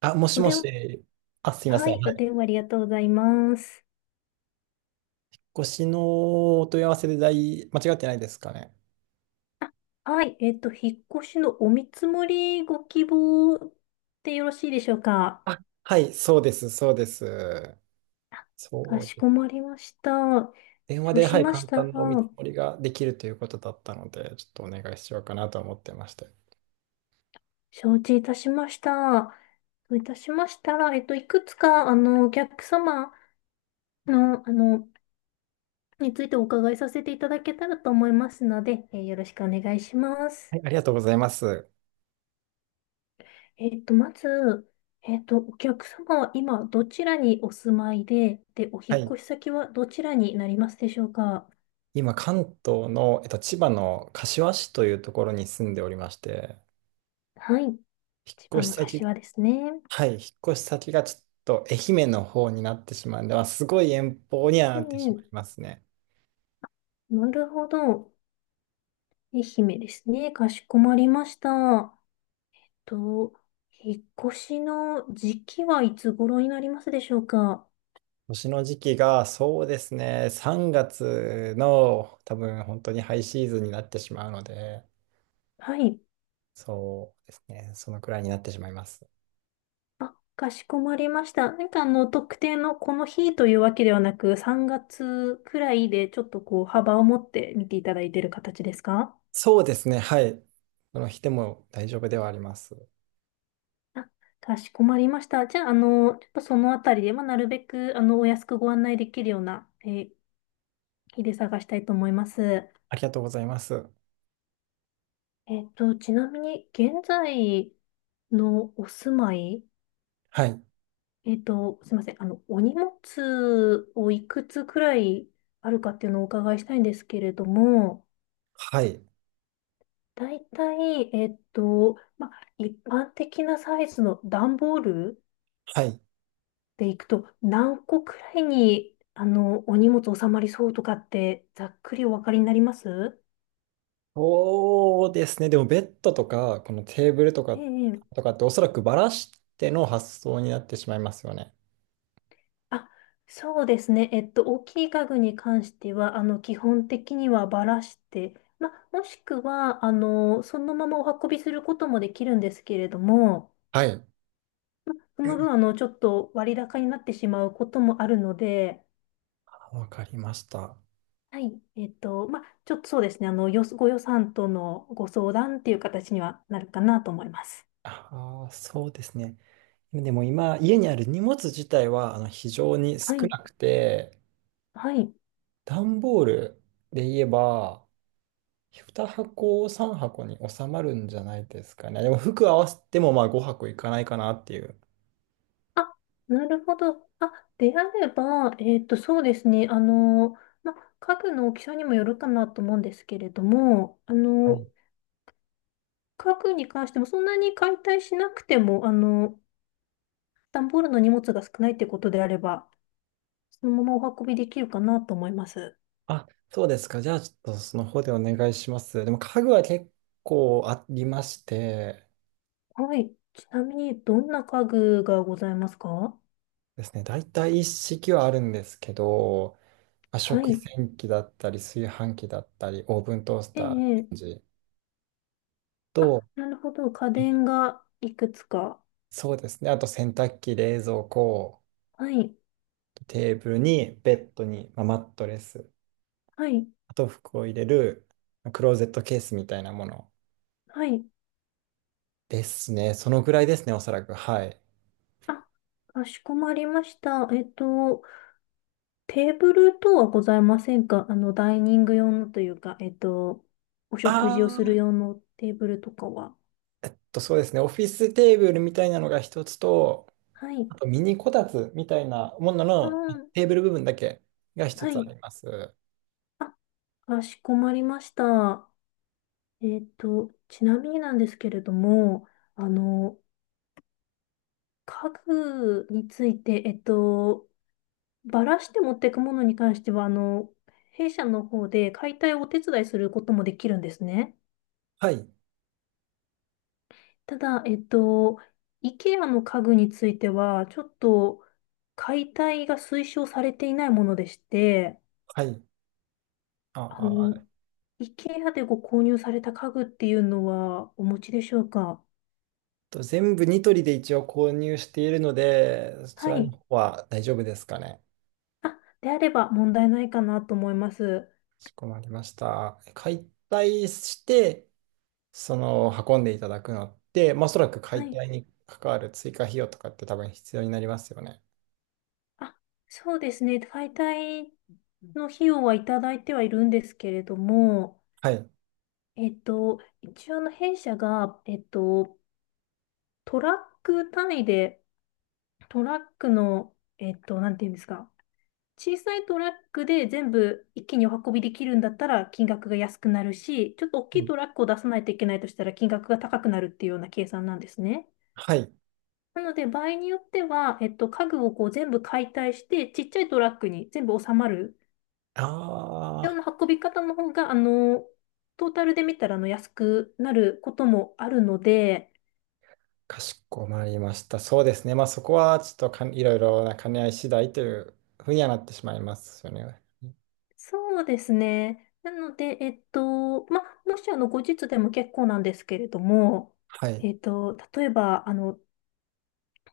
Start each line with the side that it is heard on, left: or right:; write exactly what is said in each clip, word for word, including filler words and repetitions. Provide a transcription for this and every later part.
right: あ、もし
left: お
right: も
left: 電、
right: し。あ、すいま
left: は
right: せん。
left: い、
right: は
left: お電
right: い。
left: 話ありがとうございます。
right: ごしのお問い合わせで大、間違ってないですかね。
left: はい、えっと、引っ越しのお見積もりご希望でよろしいでしょうか。
right: あ、はい、そうです、そうです。
left: か
right: そう
left: し
right: で
left: こ
right: す。
left: まりました。
right: 電話
left: そう
right: で、
left: し
right: はい、
left: まし
right: 簡
left: たら、
right: 単なお見積もりができるということだったので、ちょっとお願いしようかなと思ってまして。は
left: 承知いたしました。そういたしましたら、えっと、いくつか、あの、お客様の、あの、についてお伺いさせていただけたらと思いますので、えーよろしくお願いします。
right: い、ありがとうございます。
left: えっと、まず、えっと、お客様は今どちらにお住まいで、で、お
right: は
left: 引っ
right: い。
left: 越し先はどちらになりますでしょうか？
right: 今、関東の、えっと、千葉の柏市というところに住んでおりまして、
left: はい。
right: 引
left: 千
right: っ
left: 葉
right: 越
left: の
right: し先、
left: 柏ですね。
right: はい、引っ越し先がちょっと愛媛の方になってしまうんで、まあ、すごい遠方には
left: え
right: なってしま
left: え、
right: いますね。
left: なるほど。愛媛ですね。かしこまりました。と、引っ越しの時期はいつ頃になりますでしょうか？
right: 年の時期が、そうですね、さんがつの多分本当にハイシーズンになってしまうので、
left: はい。
right: そうですね、そのくらいになってしまいます。
left: あ、かしこまりました。なんかあの、特定のこの日というわけではなく、さんがつくらいでちょっとこう、幅を持って見ていただいている形ですか？
right: そうですね、はい。その日でも大丈夫ではあります。
left: あ、かしこまりました。じゃあ、あの、ちょっとそのあたりで、まあ、なるべく、あの、お安くご案内できるような、えー日で探したいと思います。
right: ありがとうございます。
left: えっと、ちなみに、現在のお住まい、
right: はい、
left: えっと、すいません。あの、お荷物をいくつくらいあるかっていうのをお伺いしたいんですけれども、
right: はい、
left: 大体、えっと、まあ、一般的なサイズの段ボール
right: はい。
left: でいくと、何個くらいに、あの、お荷物収まりそうとかって、ざっくりお分かりになります？
right: そうですね。でもベッドとか、このテーブルと
left: え
right: か、と
left: え。
right: かっておそらくバラしての発想になってしまいますよね。
left: あ、そうですね。えっと、大きい家具に関しては、あの、基本的にはばらして、まあ、もしくは、あの、そのままお運びすることもできるんですけれども、
right: はい。
left: その分、あの、ちょっと割高になってしまうこともあるので、
right: あわかりました。
left: はい。えっと、まあ、ちょっとそうですね。あの、よ、ご予算とのご相談っていう形にはなるかなと思います。
right: ああ、そうですね。でも今、家にある荷物自体はあの非常に
left: は
right: 少
left: い。
right: なくて、
left: はい。
right: 段ボールで言えば、にはこ箱、さんばこ箱に収まるんじゃないですかね。でも服合わせてもまあごはこ箱いかないかなっていう。
left: あ、なるほど。あ、であれば、えっと、そうですね。あの、まあ、家具の大きさにもよるかなと思うんですけれども、あの、家具に関してもそんなに解体しなくても、あの、段ボールの荷物が少ないってことであれば、そのままお運びできるかなと思います。
right: あ、そうですか。じゃあ、ちょっとその方でお願いします。でも、家具は結構ありまして
left: はい。ちなみに、どんな家具がございますか？
right: ですね、大体一式はあるんですけど、まあ、
left: は
right: 食
left: い。
right: 洗機だったり、炊飯器だったり、オーブントース
left: え
right: ター、レ
left: え、
right: ン
left: ええ。
right: ジ
left: あ、
right: と、
left: なるほど。家
right: え
left: 電がいくつか。
right: そうですね、あと洗濯機、冷蔵庫、
left: はい、
right: テーブルに、ベッドに、まあ、マットレス、
left: はい、
right: あと服を入れる、まあクローゼットケースみたいなもの
left: はい。
right: ですね。そのぐらいですね、おそらく。はい。
left: あ、かしこまりました。えっと、テーブル等はございませんか？あの、ダイニング用のというか、えっと、お食事をする
right: あ
left: 用のテーブルとかは。
right: と、そうですね、オフィステーブルみたいなのが一つと、
left: はい、
right: あとミニこたつみたいなもの
left: う
right: の
left: ん、
right: テーブル部分だけが一
left: は
right: つあ
left: い。
right: ります。
left: あ、かしこまりました。えっと、ちなみになんですけれども、あの、家具について、えっと、バラして持っていくものに関しては、あの、弊社の方で解体をお手伝いすることもできるんですね。
right: はい、
left: ただ、えっと、IKEA の家具については、ちょっと解体が推奨されていないものでして、
right: はい。あ
left: あの、
right: あ、えっ
left: IKEA でご購入された家具っていうのはお持ちでしょうか？
right: と、全部ニトリで一応購入しているので、そち
left: は
right: らの
left: い。
right: 方は大丈夫ですかね。
left: あ、であれば問題ないかなと思います。
right: かしこまりました。解体して、その運んでいただくのって、まあ、おそらく
left: は
right: 解
left: い。
right: 体に関わる追加費用とかって多分必要になりますよね。
left: あ、そうですね。解体の費用はいただいてはいるんですけれども、
right: はい。
left: えっと、一応あの弊社が、えっと、トラック単位で、トラックの、えっと、なんていうんですか、小さいトラックで全部一気にお運びできるんだったら金額が安くなるし、ちょっと大き
right: う
left: い
right: ん、
left: トラックを出さないといけないとしたら金額が高くなるっていうような計算なんですね。
right: はい。
left: なので、場合によっては、えっと、家具をこう全部解体して、ちっちゃいトラックに全部収まる
right: あ
left: よう
right: あ。
left: な運び方の方が、あの、トータルで見たらあの安くなることもあるので、
right: かしこまりました。そうですね。まあそこはちょっとかんいろいろな兼ね合い次第というふうにはなってしまいますよね。
left: そうですね。なので、えっと、まあ、もしあの、後日でも結構なんですけれども、
right: はい。
left: えっと、例えば、あの、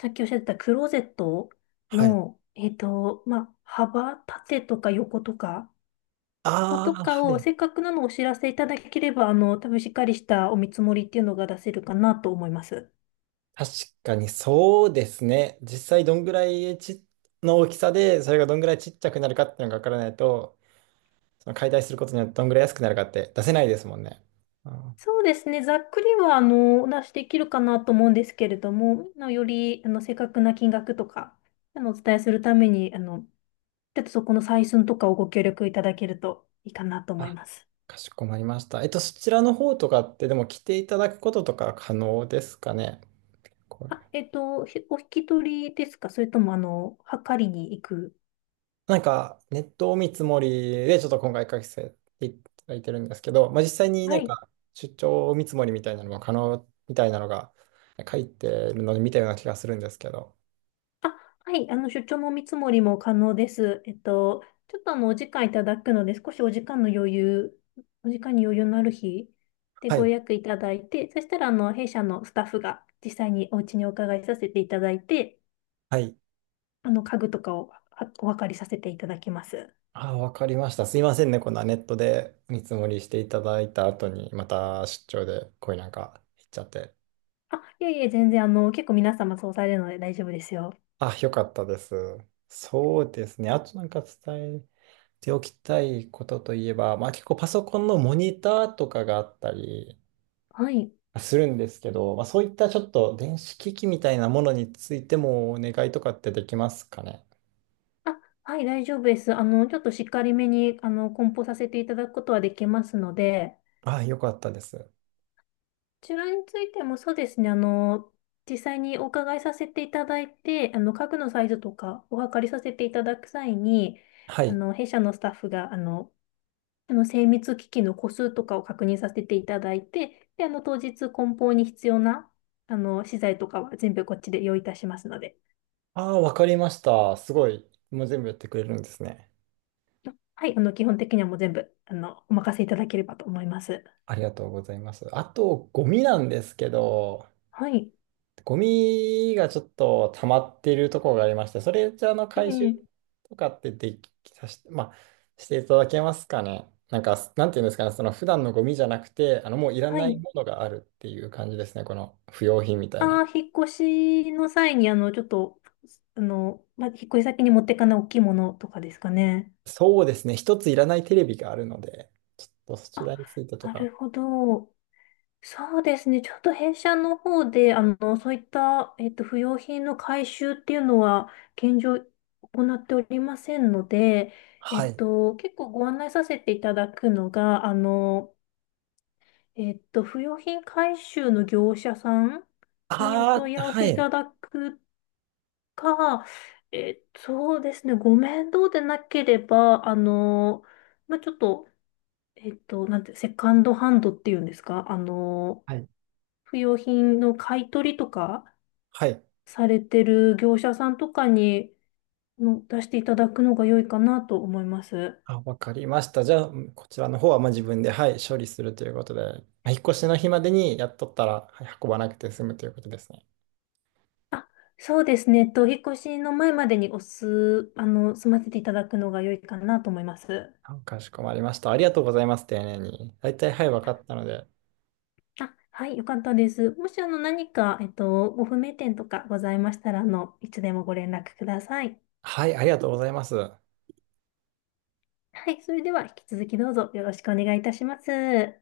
left: さっきおっしゃってたクローゼット
right: はい。
left: の、えっと、まあ、幅、縦とか横とか、ま、
right: あ
left: と
right: あ、
left: か
right: は
left: を、
right: い。
left: せっかくなのをお知らせいただければ、あの、多分しっかりしたお見積もりっていうのが出せるかなと思います。
right: 確かにそうですね。実際どんぐらいちの大きさで、それがどんぐらいちっちゃくなるかっていうのがわからないと、その解体することによってどんぐらい安くなるかって出せないですもんね。あー、
left: そうですね。ざっくりは、あの、お出しできるかなと思うんですけれども、あのより、あの、正確な金額とか、あの、お伝えするために、あの、ちょっとそこの採寸とかをご協力いただけるといいかなと思い
right: あ
left: ます。
right: かしこまりました。えっと、そちらの方とかってでも来ていただくこととか可能ですかね。これ
left: あ、えっと、ひお引き取りですか？それとも、あの、測りに行く。
right: なんか、ネットを見積もりで、ちょっと今回書かせていただいてるんですけど、まあ、実際にな
left: は
right: ん
left: い。
right: か、出張見積もりみたいなのも可能みたいなのが書いてるので見たような気がするんですけど。
left: あ、はい。あの、出張も見積もりも可能です。えっと、ちょっとあの、お時間いただくので、少しお時間の余裕、お時間に余裕のある日で
right: は
left: ご
right: い。
left: 予約いただいて、そしたら、あの、弊社のスタッフが実際にお家にお伺いさせていただいて、
right: はい。
left: あの、家具とかをはお分かりさせていただきます。
right: あわかりました。すいませんね。こんなネットで見積もりしていただいた後に、また出張でこういうなんか行っちゃって。
left: あ、いえいえ、全然、あの、結構皆様そうされるので大丈夫ですよ。
right: あ、よかったです。そうですね。あとなんか伝えておきたいことといえば、まあ結構パソコンのモニターとかがあったり
left: はい。
right: するんですけど、まあ、そういったちょっと電子機器みたいなものについてもお願いとかってできますかね。
left: あ、はい、大丈夫です。あの、ちょっとしっかりめに、あの、梱包させていただくことはできますので、
right: ああ、よかったです。
left: こちらについてもそうですね、あの、実際にお伺いさせていただいて、あの、家具のサイズとかお測りさせていただく際に、
right: は
left: あ
right: い。
left: の、弊社のスタッフが、あの、あの精密機器の個数とかを確認させていただいて、で、あの、当日梱包に必要な、あの、資材とかは全部こっちで用意いたしますので。
right: ああ、わかりました。すごい。もう全部やってくれるんですね。
left: はい、あの、基本的にはもう全部、あの、お任せいただければと思います。
right: ありがとうございます。あと、ゴミなんですけど、
left: はい。
right: ゴミがちょっと溜まってるところがありまして、それじゃあの
left: え
right: 回収
left: え、
right: とかってできさし、まあ、していただけますかね。なんか、なんていうんですかね、その普段のゴミじゃなくて、あのもういら
left: は
right: ない
left: い。
right: ものがあるっていう感じですね、この不用品みたいな。
left: ああ、引っ越しの際に、あの、ちょっと、あの、まあ、引っ越し先に持ってかない大きいものとかですかね？
right: そうですね、一ついらないテレビがあるので、ちょっとそち
left: あ、
right: らについてと
left: な
right: か。
left: るほど。そうですね。ちょっと弊社の方で、あの、そういった、えっと、不用品の回収っていうのは、現状、行っておりませんので、え
right: は
left: っ
right: い。
left: と、結構ご案内させていただくのが、あの、えっと、不用品回収の業者さんにお
right: あ
left: 問い
right: あ、
left: 合わ
right: は
left: せいた
right: い。
left: だくか、えっと、そうですね、ご面倒でなければ、あの、まあ、ちょっと、えっと、なんて、セカンドハンドっていうんですか、あの、
right: はい。
left: 不用品の買い取りとか
right: はい、
left: されてる業者さんとかにの出していただくのが良いかなと思います。
right: あ、わかりました。じゃあ、こちらの方はまあ自分で、はい、処理するということで、まあ引っ越しの日までにやっとったら、はい、運ばなくて済むということですね。
left: そうですね、えっと、お引っ越しの前までにおす、あの、済ませていただくのが良いかなと思います。
right: あかしこまりました。ありがとうございます、丁寧に。大体、はい、わかったので。
left: あ、はい、よかったです。もし、あの、何か、えっと、ご不明点とかございましたら、あの、いつでもご連絡ください。
right: はい、ありがとうございます。
left: はい、それでは、引き続きどうぞよろしくお願いいたします。